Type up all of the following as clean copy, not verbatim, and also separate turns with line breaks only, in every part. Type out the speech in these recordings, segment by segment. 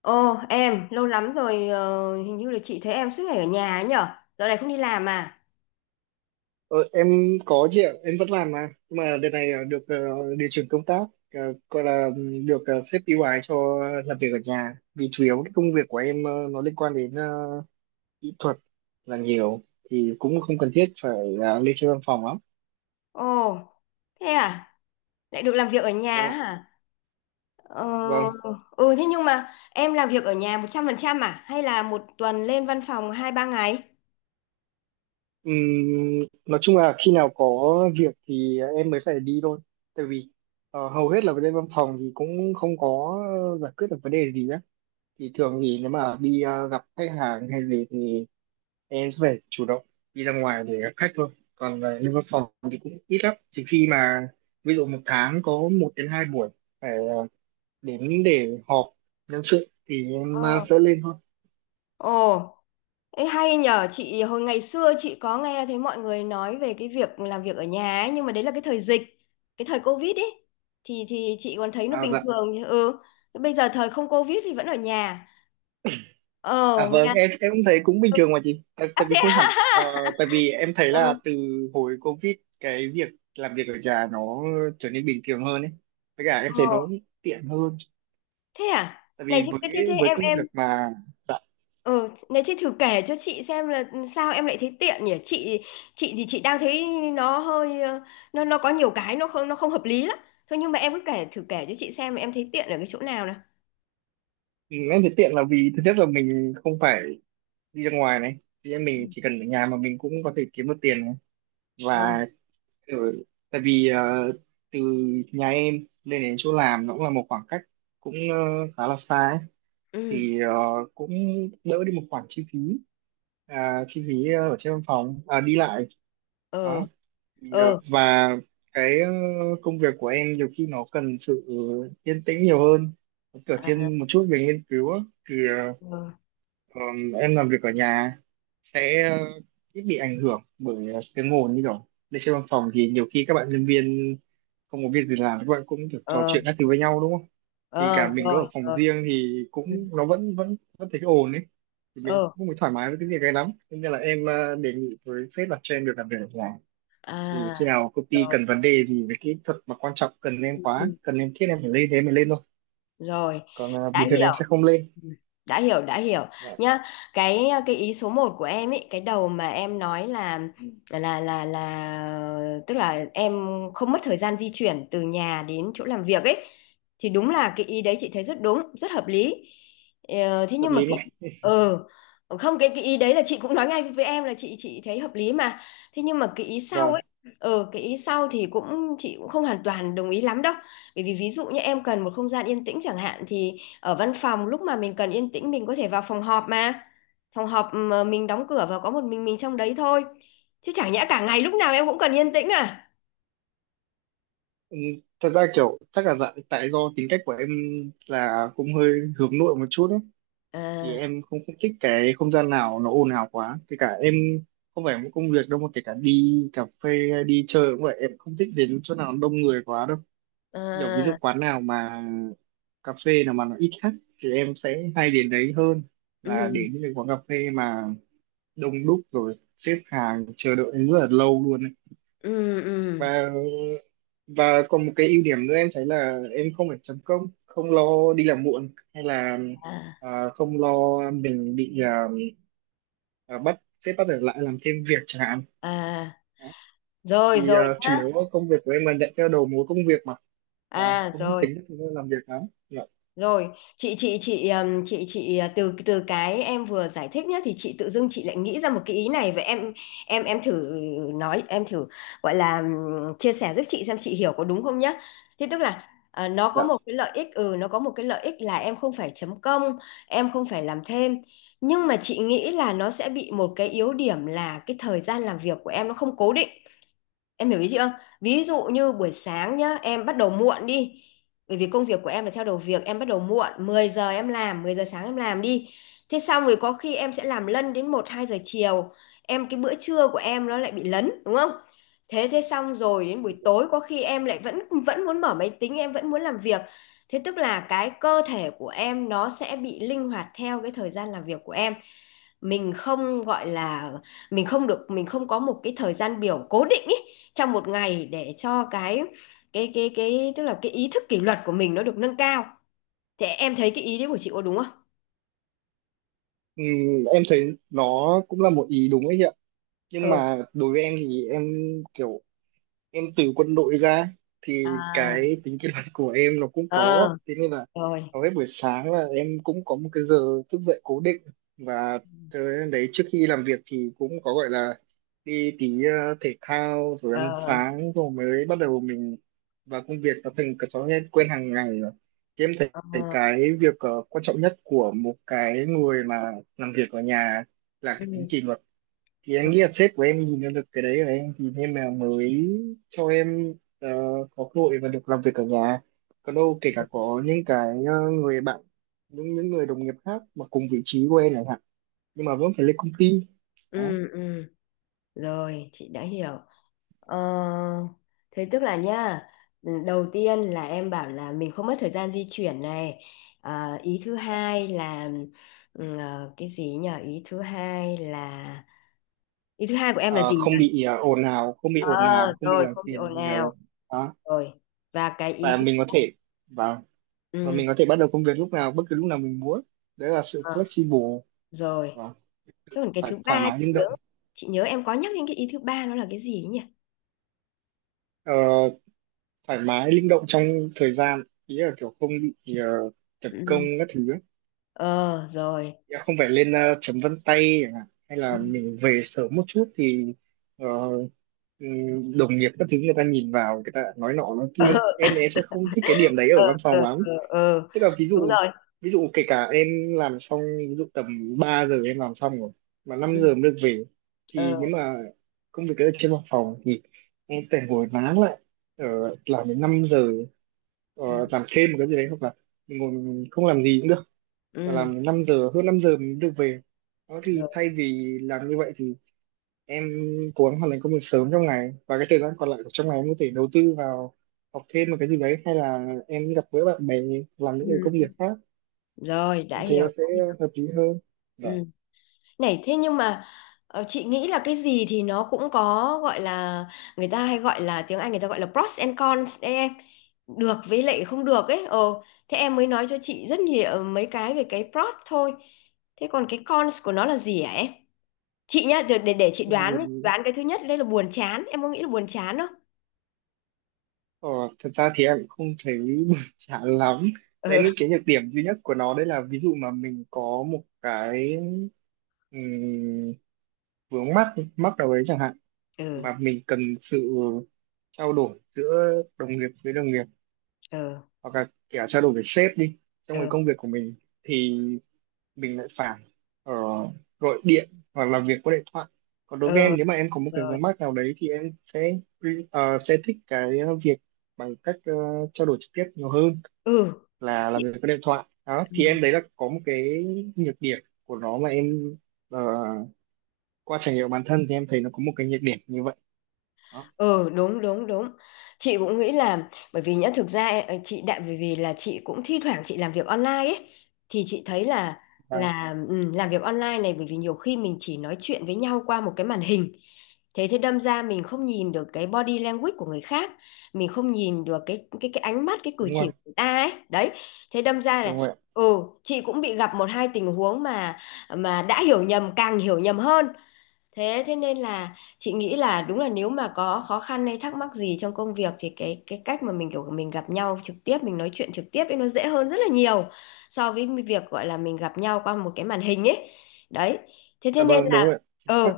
Ồ, em lâu lắm rồi, hình như là chị thấy em suốt ngày ở nhà ấy nhở. Giờ này không đi làm à?
Ờ, em có chị ạ, em vẫn làm mà. Nhưng mà đợt này được điều chuyển công tác, ờ, gọi là được sếp ưu ái cho làm việc ở nhà. Vì chủ yếu cái công việc của em nó liên quan đến kỹ thuật là nhiều, thì cũng không cần thiết phải lên trên văn phòng lắm.
Ồ, thế à, lại được làm việc ở nhà
Vâng
á
ạ.
hả? ờ,
Vâng.
Ừ, thế nhưng mà em làm việc ở nhà 100% à hay là một tuần lên văn phòng hai ba ngày?
Ừm, nói chung là khi nào có việc thì em mới phải đi thôi. Tại vì hầu hết là lên văn phòng thì cũng không có giải quyết được vấn đề gì á. Thì thường thì nếu mà đi gặp khách hàng hay gì thì em sẽ phải chủ động đi ra ngoài để gặp khách thôi, còn về lên văn phòng thì cũng ít lắm, chỉ khi mà ví dụ một tháng có một đến hai buổi phải đến để họp nhân sự thì
Ờ.
em sẽ lên thôi.
Ồ, ấy hay nhở, chị hồi ngày xưa chị có nghe thấy mọi người nói về cái việc làm việc ở nhà ấy, nhưng mà đấy là cái thời dịch, cái thời Covid ấy thì chị còn thấy nó
À
bình
dạ,
thường. Ừ, bây giờ thời không Covid thì vẫn ở nhà, ờ
à vâng,
Nga.
em cũng thấy cũng bình
Ừ.
thường mà chị, tại,
À,
tại
thế
vì không hẳn
à.
tại vì em thấy là
Ừ.
từ hồi Covid cái việc làm việc ở nhà nó trở nên bình thường hơn ấy, với cả em thấy
Ờ.
nó cũng tiện hơn.
Thế à,
Tại
này
vì
thế, thế, thế thế
với
em
công
em
việc mà, dạ,
ừ, này thế thử kể cho chị xem là sao em lại thấy tiện nhỉ. Chị thì chị đang thấy nó hơi nó có nhiều cái nó không hợp lý lắm. Thôi nhưng mà em cứ kể, thử kể cho chị xem em thấy tiện ở cái chỗ nào nào.
ừ, em thấy tiện là vì thứ nhất là mình không phải đi ra ngoài này, thì em
Ừ.
mình chỉ cần ở nhà mà mình cũng có thể kiếm được tiền này,
Ờ.
và ở, tại vì từ nhà em lên đến chỗ làm nó cũng là một khoảng cách cũng khá là xa ấy.
Ừ.
Thì cũng đỡ đi một khoản chi phí, à, chi phí ở trên văn phòng, à, đi lại đó,
Ờ.
thì,
Ờ.
và cái công việc của em nhiều khi nó cần sự yên tĩnh nhiều hơn, nó kiểu
À.
thiên một chút về nghiên cứu á. Thì
Ờ.
ờ, em làm việc ở nhà sẽ ít bị ảnh hưởng bởi tiếng ồn, như kiểu lên trên văn phòng thì nhiều khi các bạn nhân viên không có việc gì làm các bạn cũng được trò
Ờ.
chuyện các thứ với nhau, đúng không, thì
Ờ,
cả mình có ở
rồi
phòng
rồi.
riêng thì
Ừ.
cũng nó vẫn vẫn vẫn thấy cái ồn ấy, thì mình
Ờ.
cũng không thoải mái với cái việc này lắm. Thế nên là em đề nghị với sếp là cho em được làm việc ở nhà, thì
À.
khi nào công ty
Rồi.
cần vấn đề gì về kỹ thuật mà quan trọng cần em quá,
Ừ.
cần em thiết em phải lên thế em mới lên thôi,
Rồi,
còn
đã
bình thường
hiểu.
em sẽ không lên.
Ừ, đã hiểu, đã hiểu
Dạ,
nhá. Cái ý số một của em ấy, cái đầu mà em nói là là tức là em không mất thời gian di chuyển từ nhà đến chỗ làm việc ấy, thì đúng là cái ý đấy chị thấy rất đúng, rất hợp lý. Thế
hợp
nhưng mà
lý mà.
cái, ừ không, cái cái ý đấy là chị cũng nói ngay với em là chị thấy hợp lý mà. Thế nhưng mà cái ý sau
Vâng.
ấy, ừ, cái ý sau thì cũng chị cũng không hoàn toàn đồng ý lắm đâu. Bởi vì ví dụ như em cần một không gian yên tĩnh chẳng hạn, thì ở văn phòng lúc mà mình cần yên tĩnh mình có thể vào phòng họp mà. Phòng họp mà mình đóng cửa và có một mình trong đấy thôi. Chứ chẳng nhẽ cả ngày lúc nào em cũng cần yên tĩnh à?
Ừ, thật ra kiểu chắc là tại do tính cách của em là cũng hơi hướng nội một chút ấy, thì
À.
em không thích cái không gian nào nó ồn ào quá, kể cả em không phải một công việc đâu mà kể cả đi cà phê hay đi chơi cũng vậy, em không thích đến chỗ nào đông người quá đâu. Nhiều ví dụ
À.
quán nào mà cà phê nào mà nó ít khách thì em sẽ hay đến đấy hơn là
Ừ.
đến những cái quán cà phê mà đông đúc rồi xếp hàng chờ đợi rất là lâu luôn ấy.
Ừ. Ừ.
và và còn một cái ưu điểm nữa em thấy là em không phải chấm công, không lo đi làm muộn, hay là
À.
à, không lo mình bị à, à, bắt sếp bắt ở lại làm thêm việc chẳng hạn.
À,
Đấy.
rồi
Thì
rồi
à, chủ
nhá.
yếu công việc của em là nhận theo đầu mối công việc mà, và
À,
cũng không
rồi.
tính được thời gian làm việc lắm, dạ.
Rồi, chị chị từ từ cái em vừa giải thích nhé, thì chị tự dưng chị lại nghĩ ra một cái ý này. Vậy em, em thử nói, em thử gọi là chia sẻ giúp chị xem chị hiểu có đúng không nhá. Thế tức là nó có
Dạ.
một cái lợi ích, ừ, nó có một cái lợi ích là em không phải chấm công, em không phải làm thêm. Nhưng mà chị nghĩ là nó sẽ bị một cái yếu điểm là cái thời gian làm việc của em nó không cố định. Em hiểu ý chị không? Ví dụ như buổi sáng nhá, em bắt đầu muộn đi. Bởi vì công việc của em là theo đầu việc, em bắt đầu muộn, 10 giờ em làm, 10 giờ sáng em làm đi. Thế xong rồi có khi em sẽ làm lân đến một 2 giờ chiều. Em cái bữa trưa của em nó lại bị lấn, đúng không? Thế thế xong rồi đến buổi tối có khi em lại vẫn vẫn muốn mở máy tính, em vẫn muốn làm việc. Thế tức là cái cơ thể của em nó sẽ bị linh hoạt theo cái thời gian làm việc của em, mình không gọi là, mình không được, mình không có một cái thời gian biểu cố định ý, trong một ngày, để cho cái tức là cái ý thức kỷ luật của mình nó được nâng cao. Thế em thấy cái ý đấy của chị có đúng không?
Ừm, em thấy nó cũng là một ý đúng ấy chị ạ, nhưng
Ừ.
mà đối với em thì em kiểu em từ quân đội ra thì
À.
cái tính kỷ luật của em nó cũng
Ờ.
có, thế nên là
Rồi.
hầu hết buổi sáng là em cũng có một cái giờ thức dậy cố định, và tới đấy trước khi làm việc thì cũng có gọi là đi tí thể thao rồi
Ờ.
ăn sáng rồi mới bắt đầu mình vào công việc, nó thành cái thói quen quen hàng ngày rồi, thì em thấy
Ờ.
cái việc quan trọng nhất của một cái người mà làm việc ở nhà là
Ừ.
cái tính kỷ luật, thì em nghĩ là sếp của em nhìn ra được cái đấy rồi em thì nên là mới cho em ờ, có cơ hội và được làm việc ở nhà. Còn đâu kể cả có những cái người bạn, những người đồng nghiệp khác mà cùng vị trí của em chẳng hạn, nhưng mà vẫn phải lên công ty. Đó.
Ừ, ừ. Rồi, chị đã hiểu. Ờ, thế tức là nha, đầu tiên là em bảo là mình không mất thời gian di chuyển này. Ờ, ý thứ hai là, ừ, cái gì nhỉ? Ý thứ hai là, ý thứ hai của em là
Ờ,
gì nhỉ?
không bị ồn ào, không bị
Ờ,
ồn ào và không bị
rồi,
làm
không bị ồn
phiền
ào.
nhiều. Đó.
Rồi. Và cái ý
Và
thứ,
mình có thể, và và
ừ,
mình có thể bắt đầu công việc lúc nào, bất cứ lúc nào mình muốn, đấy là sự
ờ,
flexible,
rồi.
và
Thế còn cái thứ
thoải
ba,
mái linh
chị nhớ
động.
chị nhớ em có nhắc đến cái ý thứ ba, nó là cái gì ấy nhỉ?
Ờ, thoải mái linh động trong thời gian ý là kiểu không bị tập công
Ừ.
các thứ ấy.
Ờ rồi.
Ý là không phải lên chấm vân tay chẳng hạn, hay
Ừ.
là mình về sớm một chút thì ờ, đồng nghiệp các thứ người ta nhìn vào người ta nói nọ nói kia, em thì em sẽ không thích cái điểm đấy
Ờ,
ở văn
ờ,
phòng lắm.
ờ, ờ, ờ.
Tức là ví
Đúng
dụ,
rồi.
kể cả em làm xong, ví dụ tầm 3 giờ em làm xong rồi mà năm
Ừ.
giờ mới được về, thì
Ờ.
nếu mà công việc ở trên văn phòng thì em phải ngồi nán lại ở làm đến 5 giờ, ờ,
Ừ.
làm thêm một cái gì đấy, hoặc là mình ngồi mình không làm gì cũng được, và
Ừ.
làm 5 giờ, hơn 5 giờ mình mới được về. Đó thì
Rồi.
thay vì làm như vậy thì em cố gắng hoàn thành công việc sớm trong ngày, và cái thời gian còn lại của trong ngày em có thể đầu tư vào học thêm một cái gì đấy, hay là em gặp gỡ bạn bè, làm những cái công
Ừ.
việc khác,
Rồi, đã
em thấy
hiểu,
nó sẽ
đã hiểu.
hợp lý hơn.
Ừ.
Vâng.
Này thế nhưng mà chị nghĩ là cái gì thì nó cũng có, gọi là, người ta hay gọi là, tiếng Anh người ta gọi là pros and cons đấy em, được với lại không được ấy. Ờ, thế em mới nói cho chị rất nhiều mấy cái về cái pros thôi, thế còn cái cons của nó là gì hả em? Chị nhá, để chị
Ừ,
đoán ấy. Đoán cái thứ nhất đây là buồn chán, em có nghĩ là buồn chán không?
ờ, thật ra thì em cũng không thấy buồn chán lắm. Đấy,
Ừ.
những cái nhược điểm duy nhất của nó đấy là ví dụ mà mình có một cái ừm, vướng mắc mắc nào đấy chẳng hạn,
Ừ.
mà mình cần sự trao đổi giữa đồng nghiệp với đồng nghiệp,
Ừ.
hoặc là kể cả trao đổi với sếp đi, trong cái
Ừ.
công việc của mình, thì mình lại phải ờ, gọi điện hoặc làm việc qua điện thoại. Còn đối
Ừ.
với em nếu mà em có một cái
Rồi.
vướng mắc nào đấy thì em sẽ sẽ thích cái việc bằng cách trao đổi trực tiếp nhiều hơn
Ừ.
là làm việc qua điện thoại. Đó thì
Chị-.
em đấy là có một cái nhược điểm của nó mà em ờ, qua trải nghiệm bản thân thì em thấy nó có một cái nhược điểm như vậy. Đó.
Ừ, đúng đúng đúng, chị cũng nghĩ là, bởi vì nhá, thực ra ấy, ờ, chị đại vì vì chị cũng thi thoảng chị làm việc online ấy, thì chị thấy là
Vâng,
là ừ, làm việc online này bởi vì nhiều khi mình chỉ nói chuyện với nhau qua một cái màn hình, thế thế đâm ra mình không nhìn được cái body language của người khác, mình không nhìn được cái cái ánh mắt, cái cử
đúng rồi,
chỉ của người ta ấy đấy. Thế đâm ra là,
đúng rồi.
ừ, chị cũng bị gặp một hai tình huống mà đã hiểu nhầm càng hiểu nhầm hơn. Thế thế nên là chị nghĩ là đúng là, nếu mà có khó khăn hay thắc mắc gì trong công việc, thì cái cách mà mình kiểu mình gặp nhau trực tiếp, mình nói chuyện trực tiếp ấy, nó dễ hơn rất là nhiều so với việc, gọi là, mình gặp nhau qua một cái màn hình ấy. Đấy. Thế thế
Dạ
nên
vâng, đúng
là,
rồi. Ạ. Chính xác.
ừ,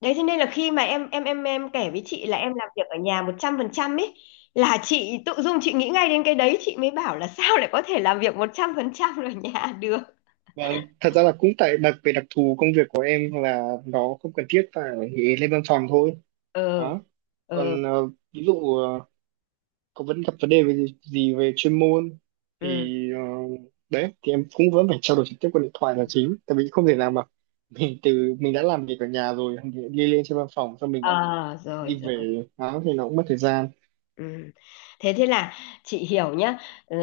đấy, thế nên là khi mà em kể với chị là em làm việc ở nhà 100% ấy, là chị tự dưng chị nghĩ ngay đến cái đấy, chị mới bảo là sao lại có thể làm việc 100% ở nhà được.
Vâng, thật ra là cũng đặc về đặc thù công việc của em là nó không cần thiết phải lên văn phòng thôi.
Ừ.
Đó.
Ừ.
Còn ờ, ví dụ ờ, có vẫn gặp vấn đề về gì về chuyên môn,
Ừ.
thì đấy thì em cũng vẫn phải trao đổi trực tiếp qua điện thoại là chính. Tại vì không thể nào mà mình đã làm việc ở nhà rồi thì đi lên trên văn phòng xong mình lại
Ờ rồi
đi
rồi.
về, đó thì nó cũng mất thời gian.
Ừ. Thế thế là chị hiểu nhá. Ừ,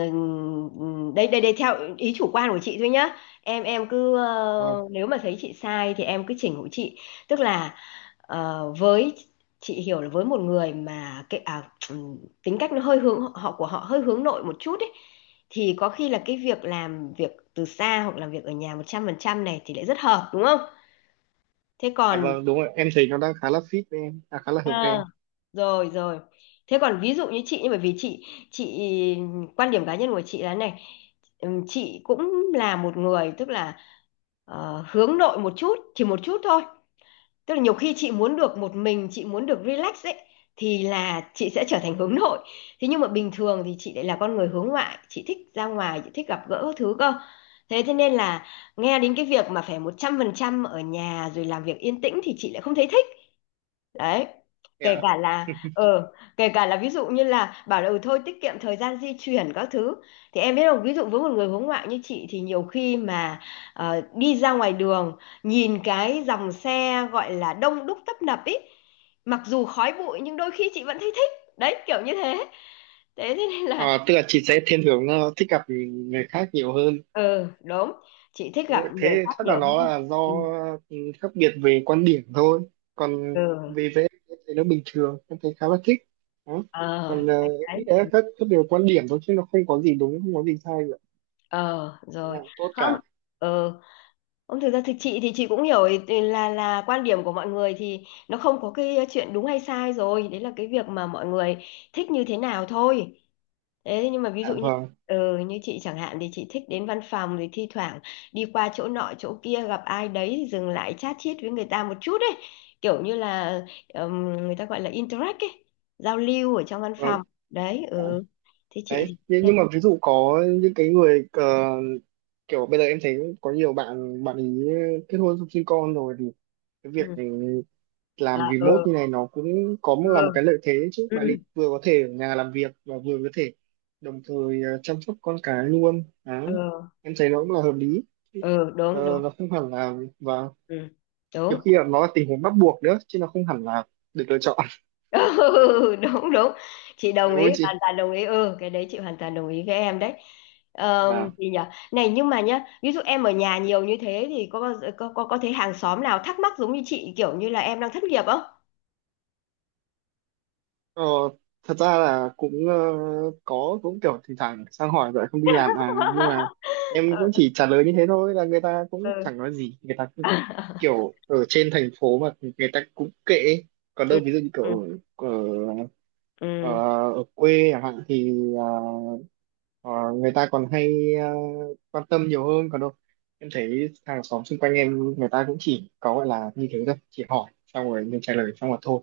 ừ, đây đây đây theo ý chủ quan của chị thôi nhá. Em cứ,
Vâng.
ờ, nếu mà thấy chị sai thì em cứ chỉnh hộ chị. Tức là, ờ, với, chị hiểu là với một người mà cái, à, ừ, tính cách nó hơi hướng, họ của họ hơi hướng nội một chút ấy, thì có khi là cái việc làm việc từ xa hoặc làm việc ở nhà 100% này thì lại rất hợp, đúng không? Thế
Dạ
còn,
vâng, đúng rồi. Em thấy nó đang khá là fit với em, à, khá là hợp với em.
ờ, rồi rồi, thế còn ví dụ như chị, nhưng bởi vì chị quan điểm cá nhân của chị là này, chị cũng là một người tức là, ờ, hướng nội một chút, chỉ một chút thôi. Tức là nhiều khi chị muốn được một mình, chị muốn được relax ấy, thì là chị sẽ trở thành hướng nội. Thế nhưng mà bình thường thì chị lại là con người hướng ngoại, chị thích ra ngoài, chị thích gặp gỡ các thứ cơ. Thế thế nên là nghe đến cái việc mà phải một trăm phần trăm ở nhà rồi làm việc yên tĩnh thì chị lại không thấy thích. Đấy, kể
Dạ.
cả là ờ kể cả là ví dụ như là bảo là ừ thôi tiết kiệm thời gian di chuyển các thứ, thì em biết không, ví dụ với một người hướng ngoại như chị thì nhiều khi mà, ờ, đi ra ngoài đường, nhìn cái dòng xe, gọi là đông đúc tấp nập ý, mặc dù khói bụi nhưng đôi khi chị vẫn thấy thích, đấy, kiểu như thế. Thế thế nên là,
À, tức là chị sẽ thiên hướng thích gặp người khác nhiều hơn.
ừ đúng, chị thích
Đúng
gặp
rồi,
người
thế
khác
chắc là
nhiều
nó
hơn.
là do
Ừ.
ừ, khác biệt về quan điểm thôi. Còn
Ừ.
về vẽ thì nó bình thường, em thấy khá là thích. Đó.
Ờ.
Còn
Đấy
nghĩ
đấy.
là khác biệt về quan điểm thôi, chứ nó không có gì đúng, không có gì sai cả.
Ờ
Thế
rồi.
là tốt
Không.
cả.
Ờ. Ông thực ra thì chị cũng hiểu ý-, ý là quan điểm của mọi người thì nó không có cái, ờ, chuyện đúng hay sai rồi, đấy là cái việc mà mọi người thích như thế nào thôi. Thế nhưng mà ví
À,
dụ như,
vâng,
ừ, như chị chẳng hạn thì chị thích đến văn phòng, thì thi thoảng đi qua chỗ nọ chỗ kia gặp ai đấy thì dừng lại chat chít với người ta một chút ấy, kiểu như là, người ta gọi là interact ấy, giao lưu ở trong văn
vâng.
phòng. Đấy,
À,
ừ. Thế chị
đấy.
thì thế.
Nhưng mà ví dụ có những cái người ờ, kiểu bây giờ em thấy có nhiều bạn bạn ý kết hôn xong sinh con rồi thì cái việc
Ừ.
ừ,
À,
làm remote
ừ,
như này nó cũng có
ừ,
là một cái lợi thế đấy chứ,
ừ,
bạn định vừa có thể ở nhà làm việc và vừa có thể đồng thời chăm sóc con cái luôn
ừ,
đấy, em thấy nó cũng là hợp lý.
ừ, đúng đúng.
Ờ, nó không hẳn là, và
Ừ,
nhiều
đúng.
khi là nó là tình huống bắt buộc nữa chứ nó không hẳn là được lựa chọn
Ừ, đúng đúng, chị đồng
đúng
ý,
không
hoàn
chị.
toàn đồng ý, ừ, cái đấy chị hoàn toàn đồng ý với em đấy.
Và
Gì nhỉ? Này nhưng mà nhá, ví dụ em ở nhà nhiều như thế thì có bao giờ, có thấy hàng xóm nào thắc mắc giống như chị kiểu như là em đang thất nghiệp không?
ờ, thật ra là cũng ờ, có cũng kiểu thỉnh thoảng sang hỏi vậy không đi làm à, nhưng mà em cũng
Ừ.
chỉ trả lời như thế thôi, là người ta cũng
Ừ.
chẳng nói gì, người ta cứ kiểu ở trên thành phố mà người ta cũng kệ ấy. Còn
Ừ.
đâu ví dụ như
Ừ.
kiểu ở, ở, ờ,
Ừ.
ở quê chẳng hạn thì ờ, người ta còn hay quan tâm nhiều hơn. Còn đâu em thấy hàng xóm xung quanh em người ta cũng chỉ có gọi là như thế thôi, chỉ hỏi xong rồi mình trả lời xong rồi thôi,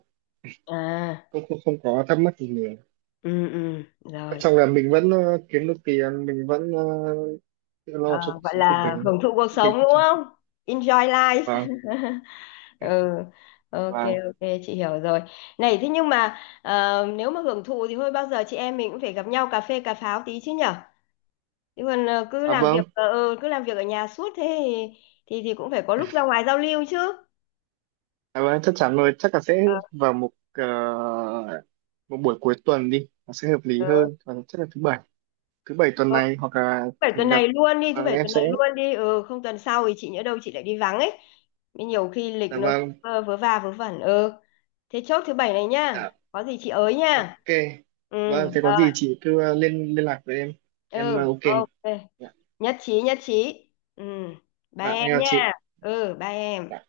À.
không không, không có thắc mắc gì nhiều.
Ừ. Ừ.
Quan
Rồi.
trọng là mình vẫn kiếm được tiền, mình vẫn tự lo cho
Ờ,
cuộc
gọi
sống của
là
mình
hưởng thụ cuộc
mình
sống
cũng
đúng
chẳng.
không, enjoy life.
Vâng.
Ừ, ok.
Vâng.
Ok, chị hiểu rồi. Này thế nhưng mà, ờ, nếu mà hưởng thụ thì thôi bao giờ chị em mình cũng phải gặp nhau cà phê cà pháo tí chứ nhở, chứ còn, ờ, cứ
À
làm việc,
vâng.
ờ, ừ, cứ làm việc ở nhà suốt thế thì cũng phải có lúc ra ngoài giao lưu chứ.
À, vâng, chắc chắn rồi, chắc là
Ờ,
sẽ vào một một buổi cuối tuần đi, nó sẽ hợp lý
ờ,
hơn. Và chắc là thứ bảy tuần
ờ,
này hoặc là
thứ bảy
chủ
tuần
nhật.
này luôn đi, thứ
Vâng,
bảy
em
tuần này
sẽ.
luôn đi, ừ không tuần sau thì chị nhỡ đâu chị lại đi vắng ấy. Nên nhiều khi lịch
Dạ
nó,
vâng,
ờ, vớ va vớ vẩn, ừ. Thế chốt thứ bảy này nhá,
dạ.
có gì chị ới nha.
Ok.
Ừ.
Vâng, thế có
Ờ,
gì chị cứ liên liên lạc với em. Em
ừ,
ok mà.
ok.
Dạ.
Nhất trí, nhất trí. Ừ. Ba
Vâng,
em
em chào
nha.
chị.
Ừ, ba
Dạ.
em.